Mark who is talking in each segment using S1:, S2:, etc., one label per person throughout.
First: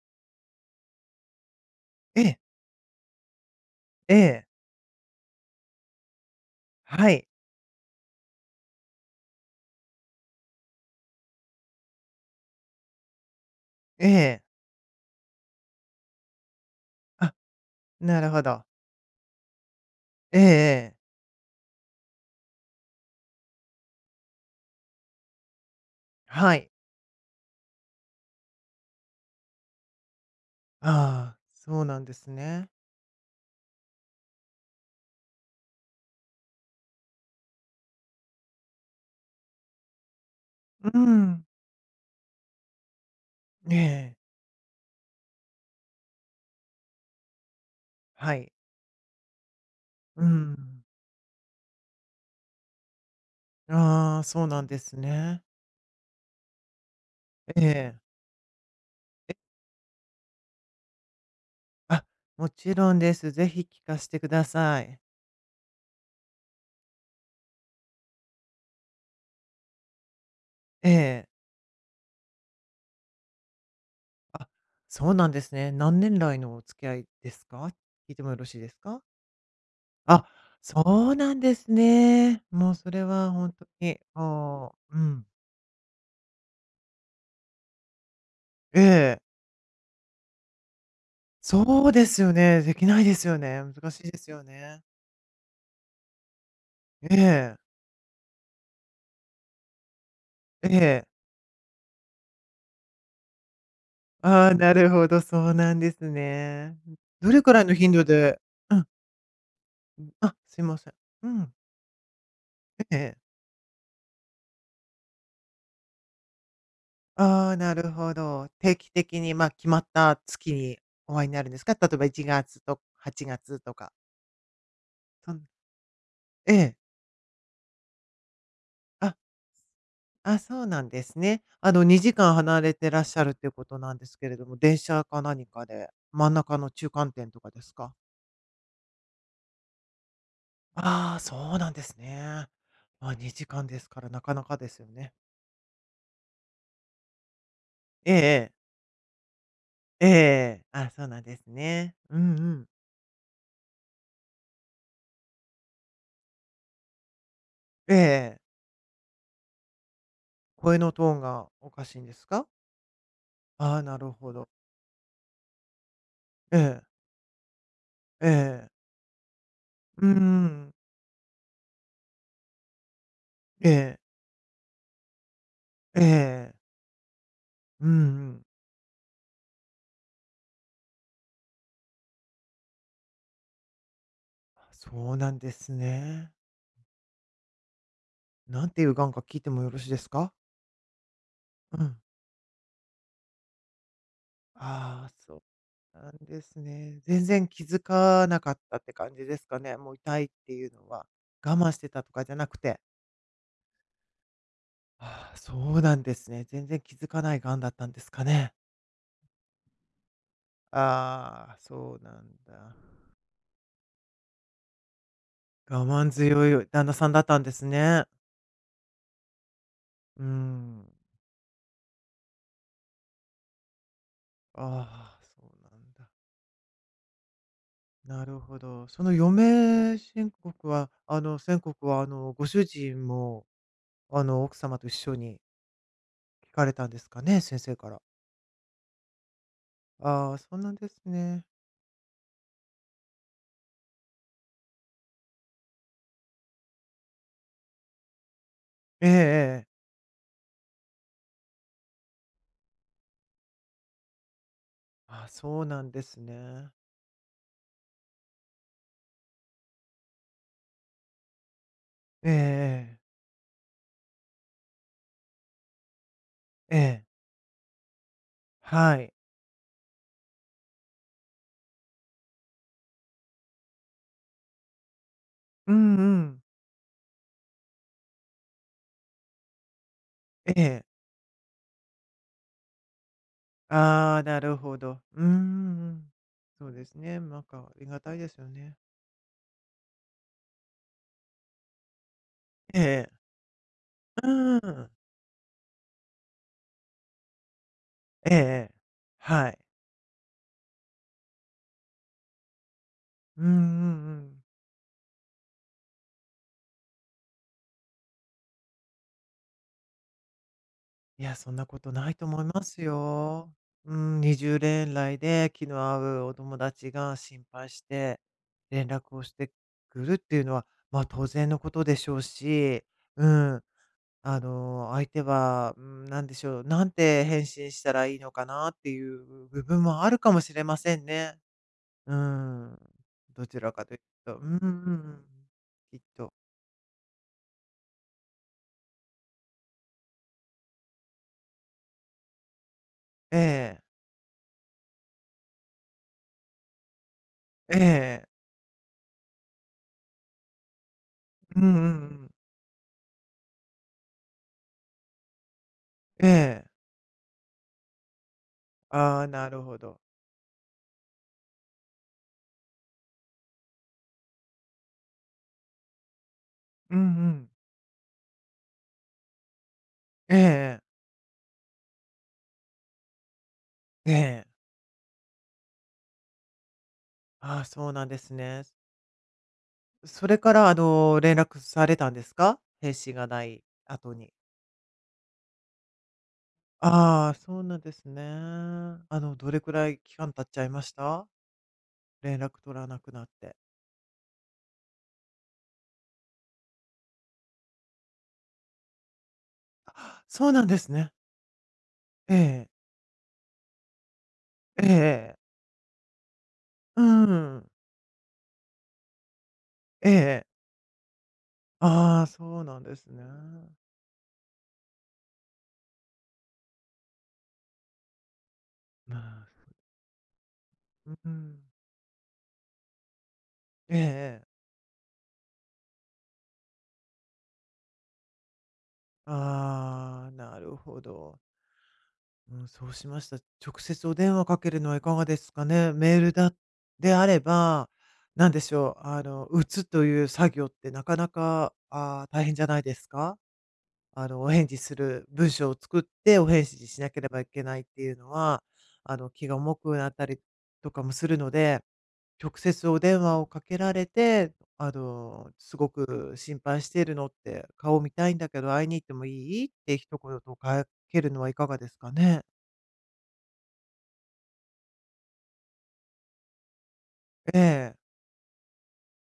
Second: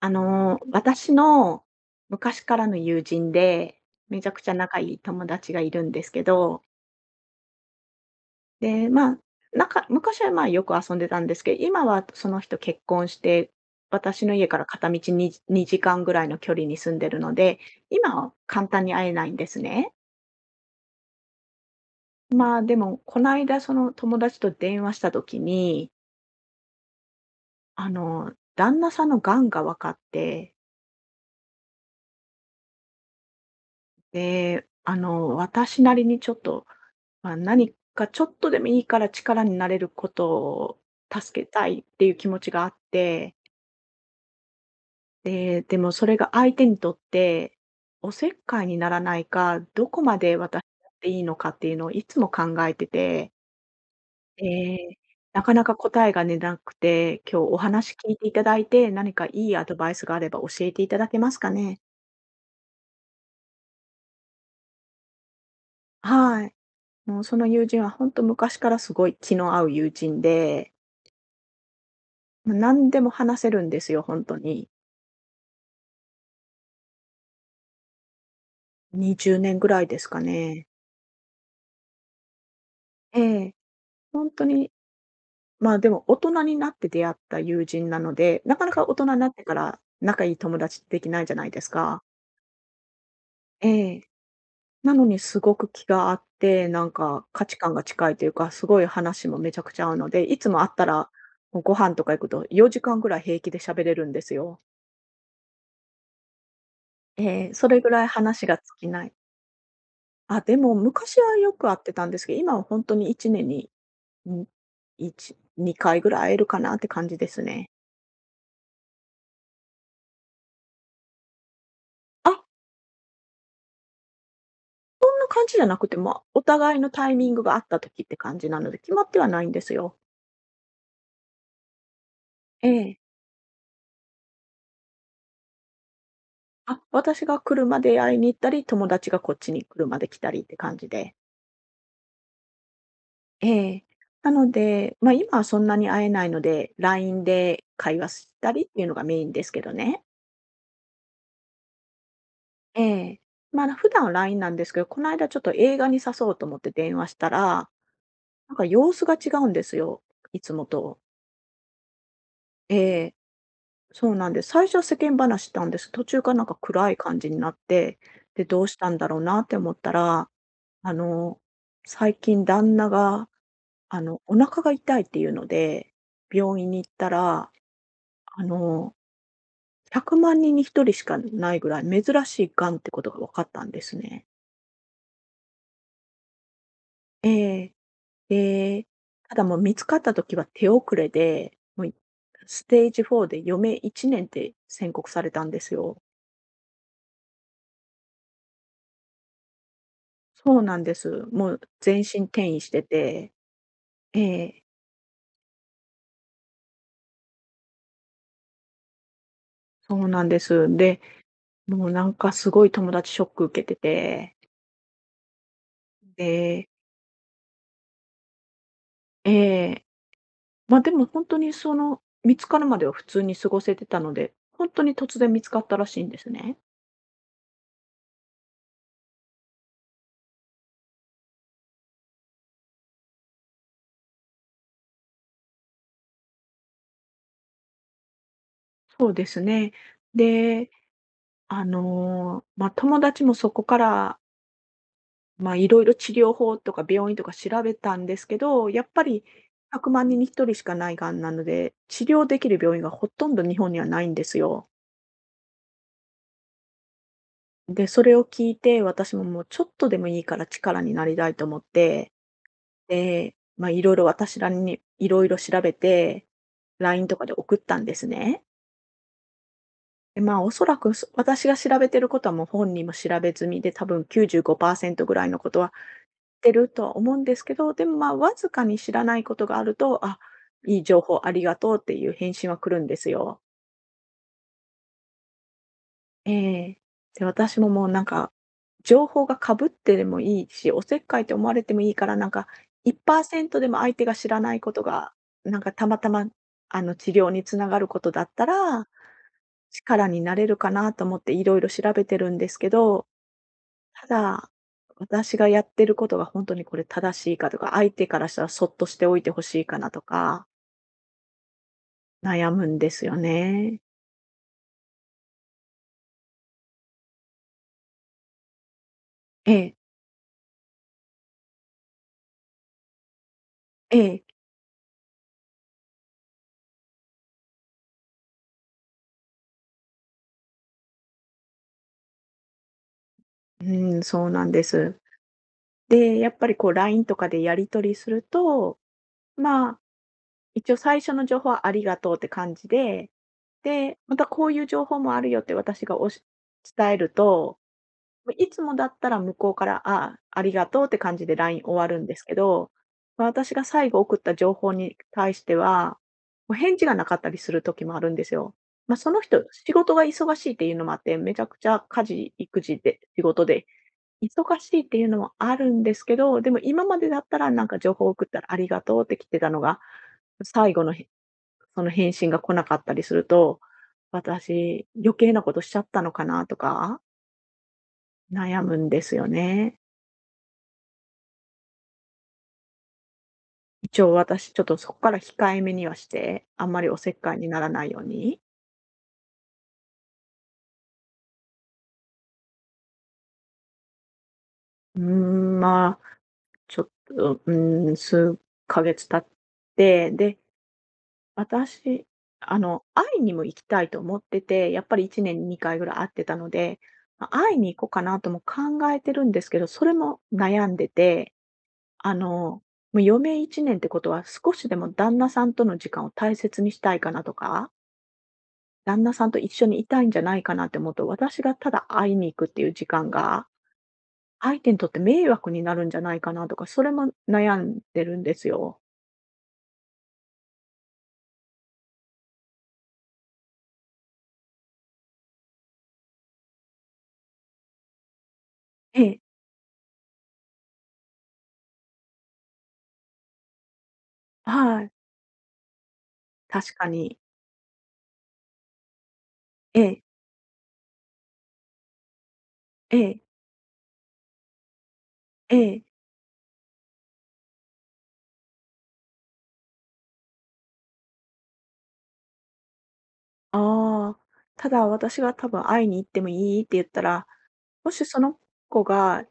S1: 私の
S2: ええ、
S1: 昔からの友人で、
S2: え
S1: めちゃく
S2: え、
S1: ちゃ仲いい友達がいるんですけど、
S2: はい、
S1: で、まあ、昔は、まあ、よく遊んでたんですけど、今はその人結婚して、
S2: え
S1: 私の
S2: え。
S1: 家から片道に2時間ぐらいの距離に住んでるの
S2: あ、
S1: で、今
S2: なる
S1: は
S2: ほど。
S1: 簡単に会えないんですね。
S2: ええええ。
S1: まあ、でも、この間その友達と電話した時に、
S2: はい。
S1: 旦那さんの癌が分かって、
S2: ああ、そうなんですね。
S1: で、私なりにちょっとまあ、何かちょっとでもいいから力になれることを
S2: う
S1: 助
S2: ん。
S1: けたいっていう気持ちがあって、
S2: ええ、
S1: で、でもそれが相手にとっておせ
S2: は
S1: っ
S2: い。
S1: かいにならないか、どこま
S2: う
S1: で私
S2: ん。
S1: やっていいのかっていうのをいつも考えてて、
S2: ああ、そうなんです
S1: で、な
S2: ね。
S1: かなか答えが出なくて、今日お
S2: え
S1: 話
S2: え。
S1: 聞いていただいて、何かい
S2: え、
S1: いアドバイスがあれば教えていただけますかね？
S2: あ、もちろんです。ぜひ聞かせてください。
S1: はい。もうその友人は本当昔からすごい気の合う友人で、
S2: ええ。
S1: もう何でも話せるんですよ、本当
S2: あ、
S1: に。
S2: そうなんですね。何年来のお付き合いですか？聞いてもよろしいですか？
S1: 20年ぐらいですか
S2: あ、
S1: ね。
S2: そうなんですね。もうそれ
S1: え
S2: はほん
S1: え。
S2: とに、
S1: ほんと
S2: あ
S1: に、
S2: ううん。
S1: ま、でも大人になって出会った友人なので、なかな
S2: え
S1: か大人に
S2: え。
S1: なってから仲いい友達ってできないじゃないです
S2: そう
S1: か。
S2: ですよね。できないですよね。
S1: え
S2: 難し
S1: え。
S2: いですよね。
S1: なのにすごく気が合って、なん
S2: え
S1: か価値
S2: え、
S1: 観が近いというか、すごい話もめちゃくちゃ合うので、いつも会っ
S2: え
S1: たら、
S2: え。
S1: もうご飯とか行くと4時間ぐらい平気で喋れるんです
S2: ああ、
S1: よ。
S2: なるほど、そうなんですね。どれ
S1: え
S2: く
S1: え。
S2: らい
S1: そ
S2: の
S1: れぐ
S2: 頻
S1: ら
S2: 度
S1: い
S2: で
S1: 話が尽
S2: うん、
S1: きない。
S2: あ、
S1: あ、で
S2: すい
S1: も
S2: ません。
S1: 昔
S2: う
S1: はよ
S2: ん、
S1: く会ってたんですけど、今はほんと
S2: え
S1: に1
S2: え。
S1: 年にん、1、2回ぐらい会えるかなって感じです
S2: ああ、
S1: ね。
S2: なるほど。定期的に、ま、決まった月にお会いになるんですか？例えば1
S1: あ、
S2: 月と8月とか。
S1: そんな
S2: そん
S1: 感じじゃなくて、まあ、お
S2: え
S1: 互
S2: え。
S1: いのタイミングがあった時って感じなので、決まっ
S2: あ、
S1: てはないんですよ。
S2: あ、そうなんですね。2時間離
S1: え
S2: れてらっ
S1: え。
S2: しゃるっていうことなんですけれども、電車か何かで、真ん中の
S1: あ、
S2: 中間
S1: 私
S2: 点
S1: が
S2: とかです
S1: 車
S2: か？
S1: で会いに行ったり、友達がこっちに車で来たりって感じで。
S2: ああ、そうなんですね。まあ、
S1: え
S2: 2時間で
S1: え。
S2: すからな
S1: な
S2: かな
S1: の
S2: かですよ
S1: で、ま、
S2: ね。
S1: 今はそんなに会えないので、LINE で会話
S2: ええ
S1: した
S2: ええ。
S1: りっていうのがメインですけどね。
S2: ええ、あ、そうなんですね。うんうん。
S1: ええ。ま、普段は LINE なんですけど、この間ちょっと映画に誘おうと思って電話したら、
S2: えええ。
S1: なんか様子が違うんですよ、いつも
S2: 声の
S1: と。
S2: トーンがおかしいんですか？
S1: ええ。
S2: ああ、なる
S1: そうな
S2: ほ
S1: んで
S2: ど。
S1: す。最初は世間話したんです。途中からなんか
S2: ええ。
S1: 暗い感じになって、
S2: え
S1: で、どう
S2: ええ
S1: し
S2: え、
S1: たんだろうなって思った
S2: うんう
S1: ら、
S2: ん、
S1: あの、最近旦那が、お腹が痛いっていうので、
S2: えええ
S1: 病院
S2: え。
S1: に行ったら、
S2: うんうん。
S1: あの、100万人に1人しかないぐらい珍しいがんってことが分かったんですね。
S2: あ、そうなんですね。
S1: ええ。
S2: なんてい
S1: で、
S2: うがんか
S1: た
S2: 聞い
S1: だ
S2: て
S1: もう
S2: もよ
S1: 見
S2: ろ
S1: つ
S2: しい
S1: か
S2: で
S1: っ
S2: す
S1: た
S2: か？
S1: 時は手遅れで、
S2: う
S1: もう
S2: ん。
S1: ステージ4で余命1年って宣
S2: あ
S1: 告
S2: あ、
S1: され
S2: そ
S1: たんです
S2: う
S1: よ。
S2: なんですね。全然気づかなかったって感じですかね。もう痛いって
S1: そう
S2: いう
S1: なん
S2: の
S1: で
S2: は、
S1: す。もう
S2: 我慢して
S1: 全
S2: たと
S1: 身
S2: かじゃな
S1: 転
S2: く
S1: 移し
S2: て。
S1: てて、ええ、
S2: ああ、そうなんですね。全然気づかない癌だったんですかね。
S1: そうなんです。で、
S2: ああ、
S1: もう
S2: そう
S1: な
S2: な
S1: ん
S2: ん
S1: かすごい
S2: だ。
S1: 友達ショック受けてて、
S2: 我慢強
S1: で
S2: い旦那さんだったんですね。
S1: ええ、
S2: う
S1: ま、
S2: ん。
S1: でも本当にその、見つかるまでは普通に過ごせてたので、本当に
S2: あ
S1: 突
S2: あ、
S1: 然見
S2: そう
S1: つかっ
S2: な
S1: たら
S2: ん
S1: しい
S2: だ。
S1: んですね。
S2: なるほど。その余命宣告は、宣告は、ご主人も、奥様と一緒に聞かれたんですかね、先生から。
S1: そうですね。
S2: ああ、そう
S1: で、
S2: なんですね。
S1: ま、友達もそこからまあ、いろいろ治療法とか病院とか調べたんですけど、やっぱ
S2: えええ
S1: り
S2: ええ、
S1: 100万人に1人しかないがんなので、治療できる病院がほとんど日本にはないんですよ。
S2: あ、そうなんですね。
S1: で、それを聞いて、私ももうちょっとでもいいから力になりたいと思って、
S2: ええええ。
S1: で、まあ、いろいろ私らにいろいろ調べて、
S2: ええ。
S1: LINE とかで送ったんですね。
S2: はい。
S1: で、まあ、おそらく、私が調べてることはもう本人も調べ済みで、多分95%ぐらいのことは
S2: うんうん。
S1: てるとは思うんですけど、でも、ま、わずかに知らないことがあると、あ、
S2: え
S1: いい
S2: え。
S1: 情報ありがとうっていう返信は来るんですよ。
S2: ああ、なるほど。うんうんうん。
S1: え
S2: そう
S1: え。
S2: ですね、
S1: で、
S2: なん
S1: 私
S2: か
S1: も
S2: あ
S1: も
S2: り
S1: う
S2: が
S1: なん
S2: たいで
S1: か、
S2: すよね。
S1: 情報がかぶってでもいいし、おせっかいと思われてもいいから、なんか
S2: ええええ。
S1: 1%でも相手が
S2: う
S1: 知らな
S2: ん
S1: い
S2: うんう
S1: こと
S2: ん。
S1: が、なんかたまたま、治療につながることだっ
S2: えええ
S1: た
S2: え。
S1: ら、
S2: はい。
S1: 力になれるかなと思っていろいろ調べてるんですけど
S2: うんうん
S1: た
S2: うん。
S1: だ、私がやってることが本当にこれ正しいかとか、相手からしたらそっとしておいてほしいかなとか、
S2: いや、そんなことないと思い
S1: 悩
S2: ま
S1: むん
S2: す
S1: ですよ
S2: よ。
S1: ね。
S2: うん、20連来で気の合うお友達が心配して連絡をして
S1: ええ、
S2: くるっていうのは、まあ、当然のことでしょうし、うん、
S1: ええ、
S2: 相手は、うん、なんでしょう、なんて返信したらいいのかなっていう部分もあるかもしれませんね。うん、どち
S1: う
S2: らかという
S1: ん、そう
S2: と、う
S1: なん
S2: んうん
S1: で
S2: う
S1: す。
S2: ん、きっ
S1: で、や
S2: と。
S1: っぱりこう LINE とかでやり取りすると、まあ、一応最初の情報はありがとうって感じで、
S2: ええ、
S1: で、またこういう情報もあるよって私が伝えると
S2: ええ、
S1: いつもだったら向こうから、ああ、りがとうって感じで
S2: う
S1: LINE
S2: んう
S1: 終
S2: んう
S1: わるんです
S2: ん、
S1: けど、私が最後送った情報に対しては、
S2: え
S1: もう
S2: え。
S1: 返事がなかったりする時もあるんですよ。まあ、その
S2: ああ、
S1: 人、
S2: なる
S1: 仕
S2: ほ
S1: 事
S2: ど。
S1: が忙しいっていうのもあって、めちゃくちゃ家事、育児で、仕事で忙しいっていうのもあるんですけど、でも今
S2: う
S1: ま
S2: んう
S1: でだった
S2: ん。
S1: らなんか情報を送ったらありがとうって来てたのが、
S2: ええ
S1: 最
S2: え
S1: 後の
S2: え。
S1: その返信が来なかったりすると、
S2: ええ。
S1: 私、余計なことしちゃったのかなとか、
S2: ああ、そうなんです
S1: 悩
S2: ね。
S1: むんですよね。
S2: それから、連絡されたんですか？返信がない
S1: 一応
S2: 後に。
S1: 私ちょっとそこから控えめにはして、あんまりおせっ
S2: あ
S1: か
S2: あ、
S1: いにな
S2: そう
S1: ら
S2: なん
S1: ない
S2: で
S1: よう
S2: すね。
S1: に。
S2: どれくらい期間経っちゃいました？連絡取らなくなって。
S1: まあ、ちょっと、数ヶ月経って、
S2: あ
S1: で、
S2: そうなんですね。
S1: 私、
S2: ええ。
S1: 会いにも行きたいと思ってて、や
S2: え
S1: っ
S2: え
S1: ぱり1
S2: え
S1: 年
S2: え。
S1: に2回ぐらい会ってたので、
S2: う
S1: ま、会い
S2: ん。
S1: に行こうかなとも考えてるんですけど、それも悩んでて、あ
S2: ああ、
S1: の、
S2: そ
S1: も
S2: うなんで
S1: う
S2: す
S1: 余
S2: ね。
S1: 命1年ってことは、少しでも旦那さんとの時間を大切にしたいかなとか旦那
S2: ま
S1: さんと一
S2: あ、
S1: 緒にいたいんじゃないかなって思うと、
S2: う
S1: 私が
S2: ん。
S1: ただ会いに行くっていう時間が、
S2: ええ。
S1: 相手にとって迷惑になるんじゃないかなとか、それも悩んでるんですよ。
S2: ああ、なるほど。うん、そうしました。直接お電話かけるのはいかがですかね。メールだであれば、なんでしょ
S1: え
S2: う、
S1: え、
S2: 打つという作業ってなかなか、大変じゃないですか？お返事
S1: はい、
S2: する文章を作ってお返
S1: 確か
S2: 事しな
S1: に。
S2: ければいけないっていうのは、気が重
S1: え
S2: く
S1: え、
S2: なったりとかもするので、直接
S1: え
S2: お電
S1: え、
S2: 話をかけられて、
S1: え
S2: す
S1: え、
S2: ごく心配しているのって、顔見たいんだけど会いに行ってもいい？って一言とかけるのはいかがですかね？
S1: ああ、ただ私が多分会いに行ってもいいって言ったら、
S2: え
S1: も
S2: え、
S1: しその子が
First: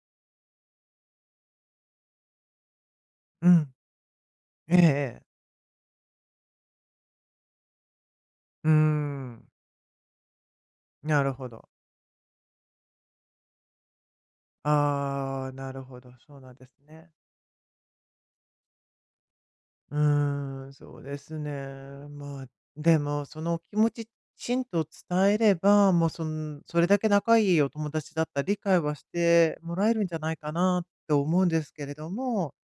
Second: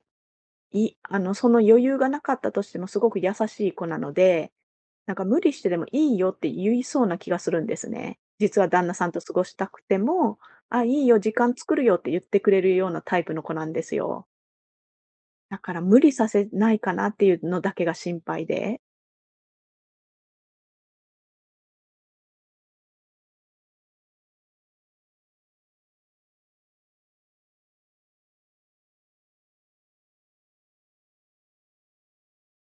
S1: いあの、その余裕がなかったとしてもすごく優
S2: う
S1: しい
S2: ん、
S1: 子なので、
S2: ええ
S1: なん
S2: え
S1: か無
S2: え。
S1: 理してでもいいよって言いそうな気がするんですね。実は
S2: うー
S1: 旦那さんと過ご
S2: ん、
S1: したくても、あ、いいよ、
S2: な
S1: 時
S2: るほ
S1: 間
S2: ど。
S1: 作るよって言ってくれるようなタイプの子なんですよ。
S2: ああ、
S1: だ
S2: な
S1: から
S2: る
S1: 無
S2: ほ
S1: 理
S2: ど、
S1: さ
S2: そう
S1: せ
S2: なんで
S1: な
S2: す
S1: いかな
S2: ね。
S1: っていうのだけが心配で。
S2: うーん、そうですね。まあ、でも、そのお気持ち、きちんと伝えれば、もう、それだけ仲いいお友達だったら理解はしてもらえるんじゃないかなと思うんですけれども、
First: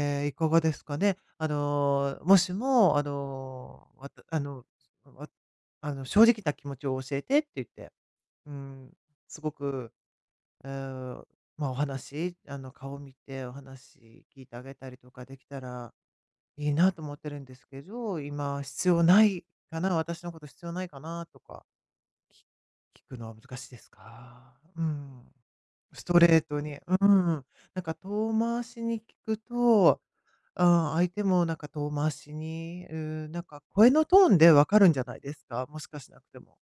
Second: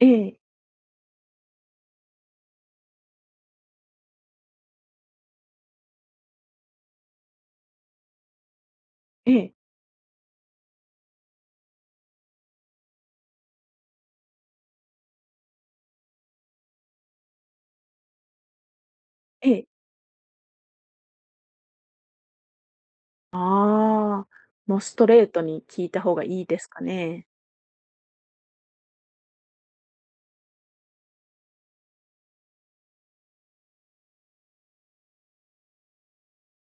S1: え
S2: え、い
S1: え、
S2: かがですかね。もしも、あのー、わたあの、わあの、正直な気持ちを教えてって言って、うん、
S1: え
S2: すご
S1: え、
S2: くえーまあ、お話、顔見てお話聞いてあげたりとかできたらいいなと思ってるんですけど、今必要ない
S1: ええ。
S2: かな、私のこと必要ないかなとか、聞くのは難しいです
S1: ああ、
S2: か？
S1: もう
S2: う
S1: ストレ
S2: ん。
S1: ートに聞いた
S2: ス
S1: 方
S2: ト
S1: が
S2: レー
S1: いいで
S2: ト
S1: す
S2: に、
S1: か
S2: う
S1: ね。
S2: ん。なんか遠回しに聞くと、あ相手もなんか遠回しに、うん、なんか声のトーンでわかるんじゃないですか？もしかしなくても。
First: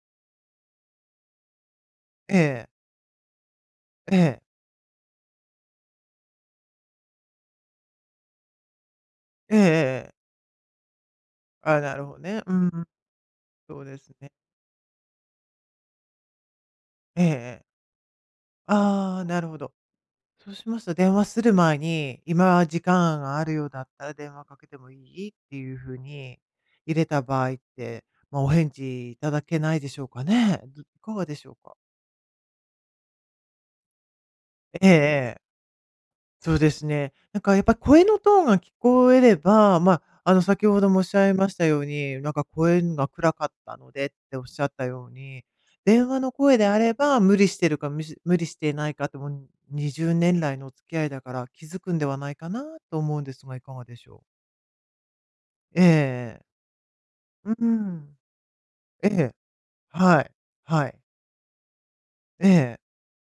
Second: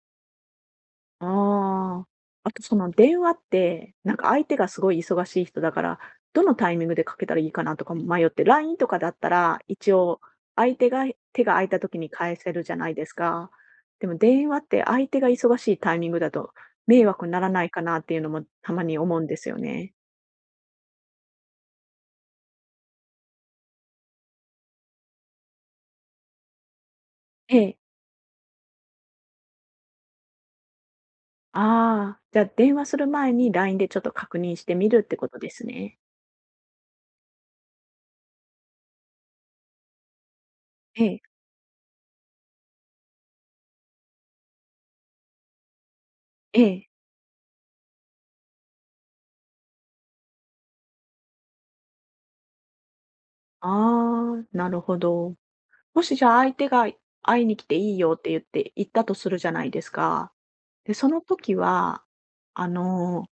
S1: ああ。
S2: え
S1: あと
S2: え、
S1: その電話って、なん
S2: え
S1: か
S2: え、
S1: 相手がすごい忙しい人だから、どのタイミングでかけたらいいかなとかも迷って、LINE とかだった
S2: え
S1: ら、
S2: ええええ
S1: 一
S2: えええ、
S1: 応相手が手が空いた
S2: あ、な
S1: 時
S2: る
S1: に
S2: ほど
S1: 返
S2: ね。
S1: せ
S2: う
S1: る
S2: ん、
S1: じゃないですか。
S2: そうで
S1: で
S2: す
S1: も
S2: ね。
S1: 電話って相手が忙しいタイミングだと迷
S2: え
S1: 惑
S2: え
S1: になら
S2: え
S1: ない
S2: え。
S1: かなっていうのもたまに思
S2: あ
S1: う
S2: あ、
S1: んで
S2: な
S1: す
S2: る
S1: よ
S2: ほど。
S1: ね。
S2: そうしますと電話する前に、今時間があるようだったら電話かけてもいい？っていう風に入れた場合
S1: え
S2: っ
S1: え。
S2: て、まあ、お返事いただけないでしょうかね？いかがでしょうか？
S1: ああ、じゃあ電話する前に LINE でちょっと確認して
S2: え
S1: み
S2: え
S1: るってこ
S2: え
S1: とで
S2: え。
S1: すね。
S2: そうですね。なんかやっぱり声のトーンが聞こえれば、まあ、先ほどもお
S1: え
S2: っし
S1: え、
S2: ゃいましたように、なんか声が暗かったのでっておっしゃったように、電話の声
S1: え
S2: であ
S1: え。
S2: れば、無理してるか、無理していないかって、もう20年来のお付き合いだから気づくんではないかなと思うんですが、いかがでしょう？
S1: ああ、なるほど。
S2: ええ
S1: もしじゃあ
S2: え
S1: 相
S2: え。
S1: 手が会いに来
S2: う
S1: ていいよ
S2: ん。
S1: って言って、行った
S2: え
S1: とす
S2: え。
S1: るじゃないです
S2: はい。
S1: か。
S2: は
S1: で、
S2: い。
S1: その時は、
S2: え
S1: あ
S2: え。
S1: の、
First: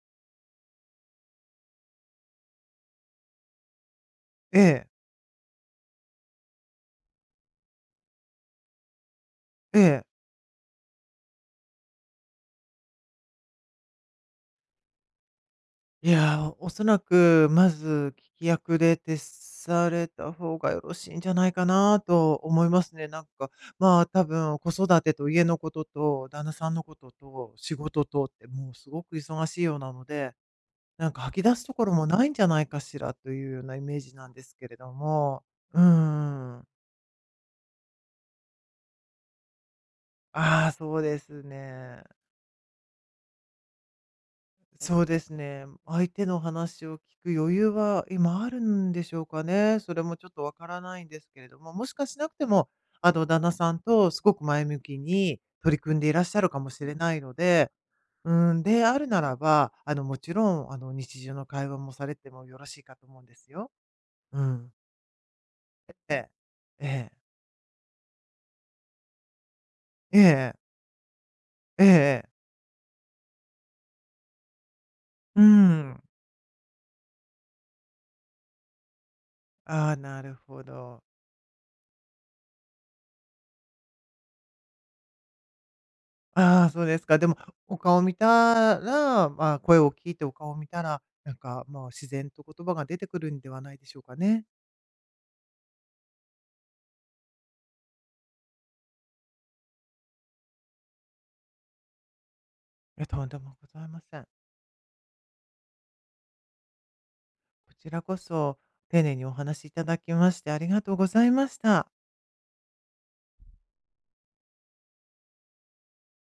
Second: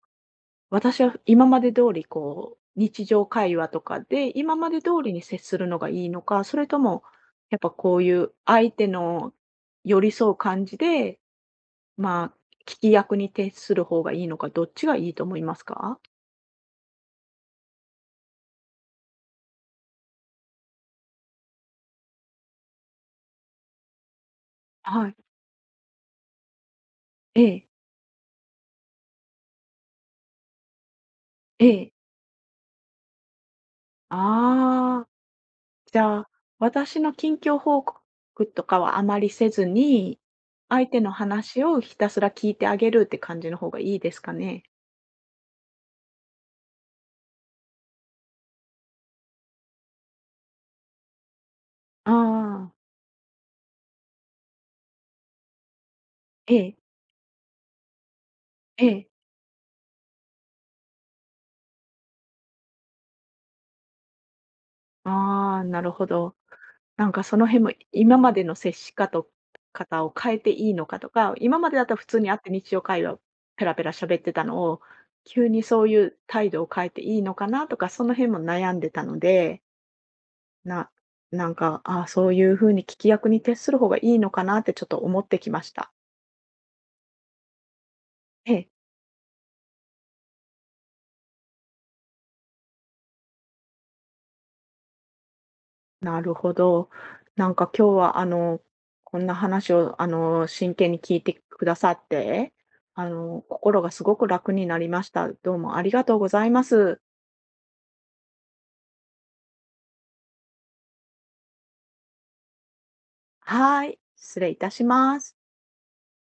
S1: 私は今まで通りこう、日常会話とかで、今
S2: え
S1: まで
S2: え。
S1: 通りに接するのがいいのか、それとも、やっぱこういう相手の
S2: え
S1: 寄
S2: え。
S1: り添う感じで、まあ、聞き役に徹する方がいいのか、どっちがいいと思いますか？
S2: いやー、おそらく、まず聞き役で徹された方がよろしいんじゃないかなと思いますね。なんか、まあ、多分子育
S1: は
S2: て
S1: い。
S2: と家のことと旦那さんのこと
S1: え
S2: と
S1: え、
S2: 仕事とって、もうすごく忙しいようなので、なんか吐き出
S1: え
S2: すとこ
S1: え。
S2: ろもないんじゃないかしらというようなイメージなんですけれど
S1: ああ。
S2: も。うー
S1: じゃあ、
S2: ん。
S1: 私の近況報告とかはあまりせずに、
S2: ああ、
S1: 相
S2: そ
S1: 手
S2: う
S1: の
S2: です
S1: 話をひ
S2: ね。
S1: たすら聞いてあげるって感じの方がいいですかね？
S2: そうですね。相手の話を聞く余裕は今あるんでしょうかね。それもちょっとわからないんですけれども、もしか
S1: あ
S2: しなくても、
S1: あ、
S2: 旦那さんとすごく前向きに取り組んでいらっしゃる
S1: え
S2: かも
S1: え、
S2: しれないので、うん、で
S1: え
S2: ある
S1: え。
S2: ならば、もちろん、日常の会話もされてもよろしいかと思うんですよ。うん。
S1: ああ、なるほ
S2: ええ、
S1: ど。
S2: え
S1: なん
S2: え、
S1: かその辺も今までの接し方を
S2: え
S1: 変えて
S2: え、
S1: いいのかとか、今までだっ
S2: え
S1: たら普通に
S2: え、
S1: 会って日常会話ペラペラ喋ってたのを、
S2: う
S1: 急にそうい
S2: ん。
S1: う態度を変えていいのかなとか、その辺も悩んでたので
S2: ああ、なるほ
S1: な
S2: ど。
S1: なんか、そういう風に聞き役に徹する方がいいのかなってちょっと思ってきました。
S2: ああ、そうですか。でも、お顔を見
S1: ええ、
S2: たら、まあ、声を聞いてお顔を見たら、なんか、まあ、自然と言葉が出てくるんではないでしょうかね。
S1: なるほど。なんか今日はこんな話を真剣に聞いてくださって、
S2: いや、とんでもご
S1: 心
S2: ざい
S1: が
S2: ま
S1: すご
S2: せん。
S1: く楽になりました。どうもありがとうございます。
S2: こちらこそ、丁寧にお話しいただきまして、ありがとうございました。
S1: はーい、失礼いたします。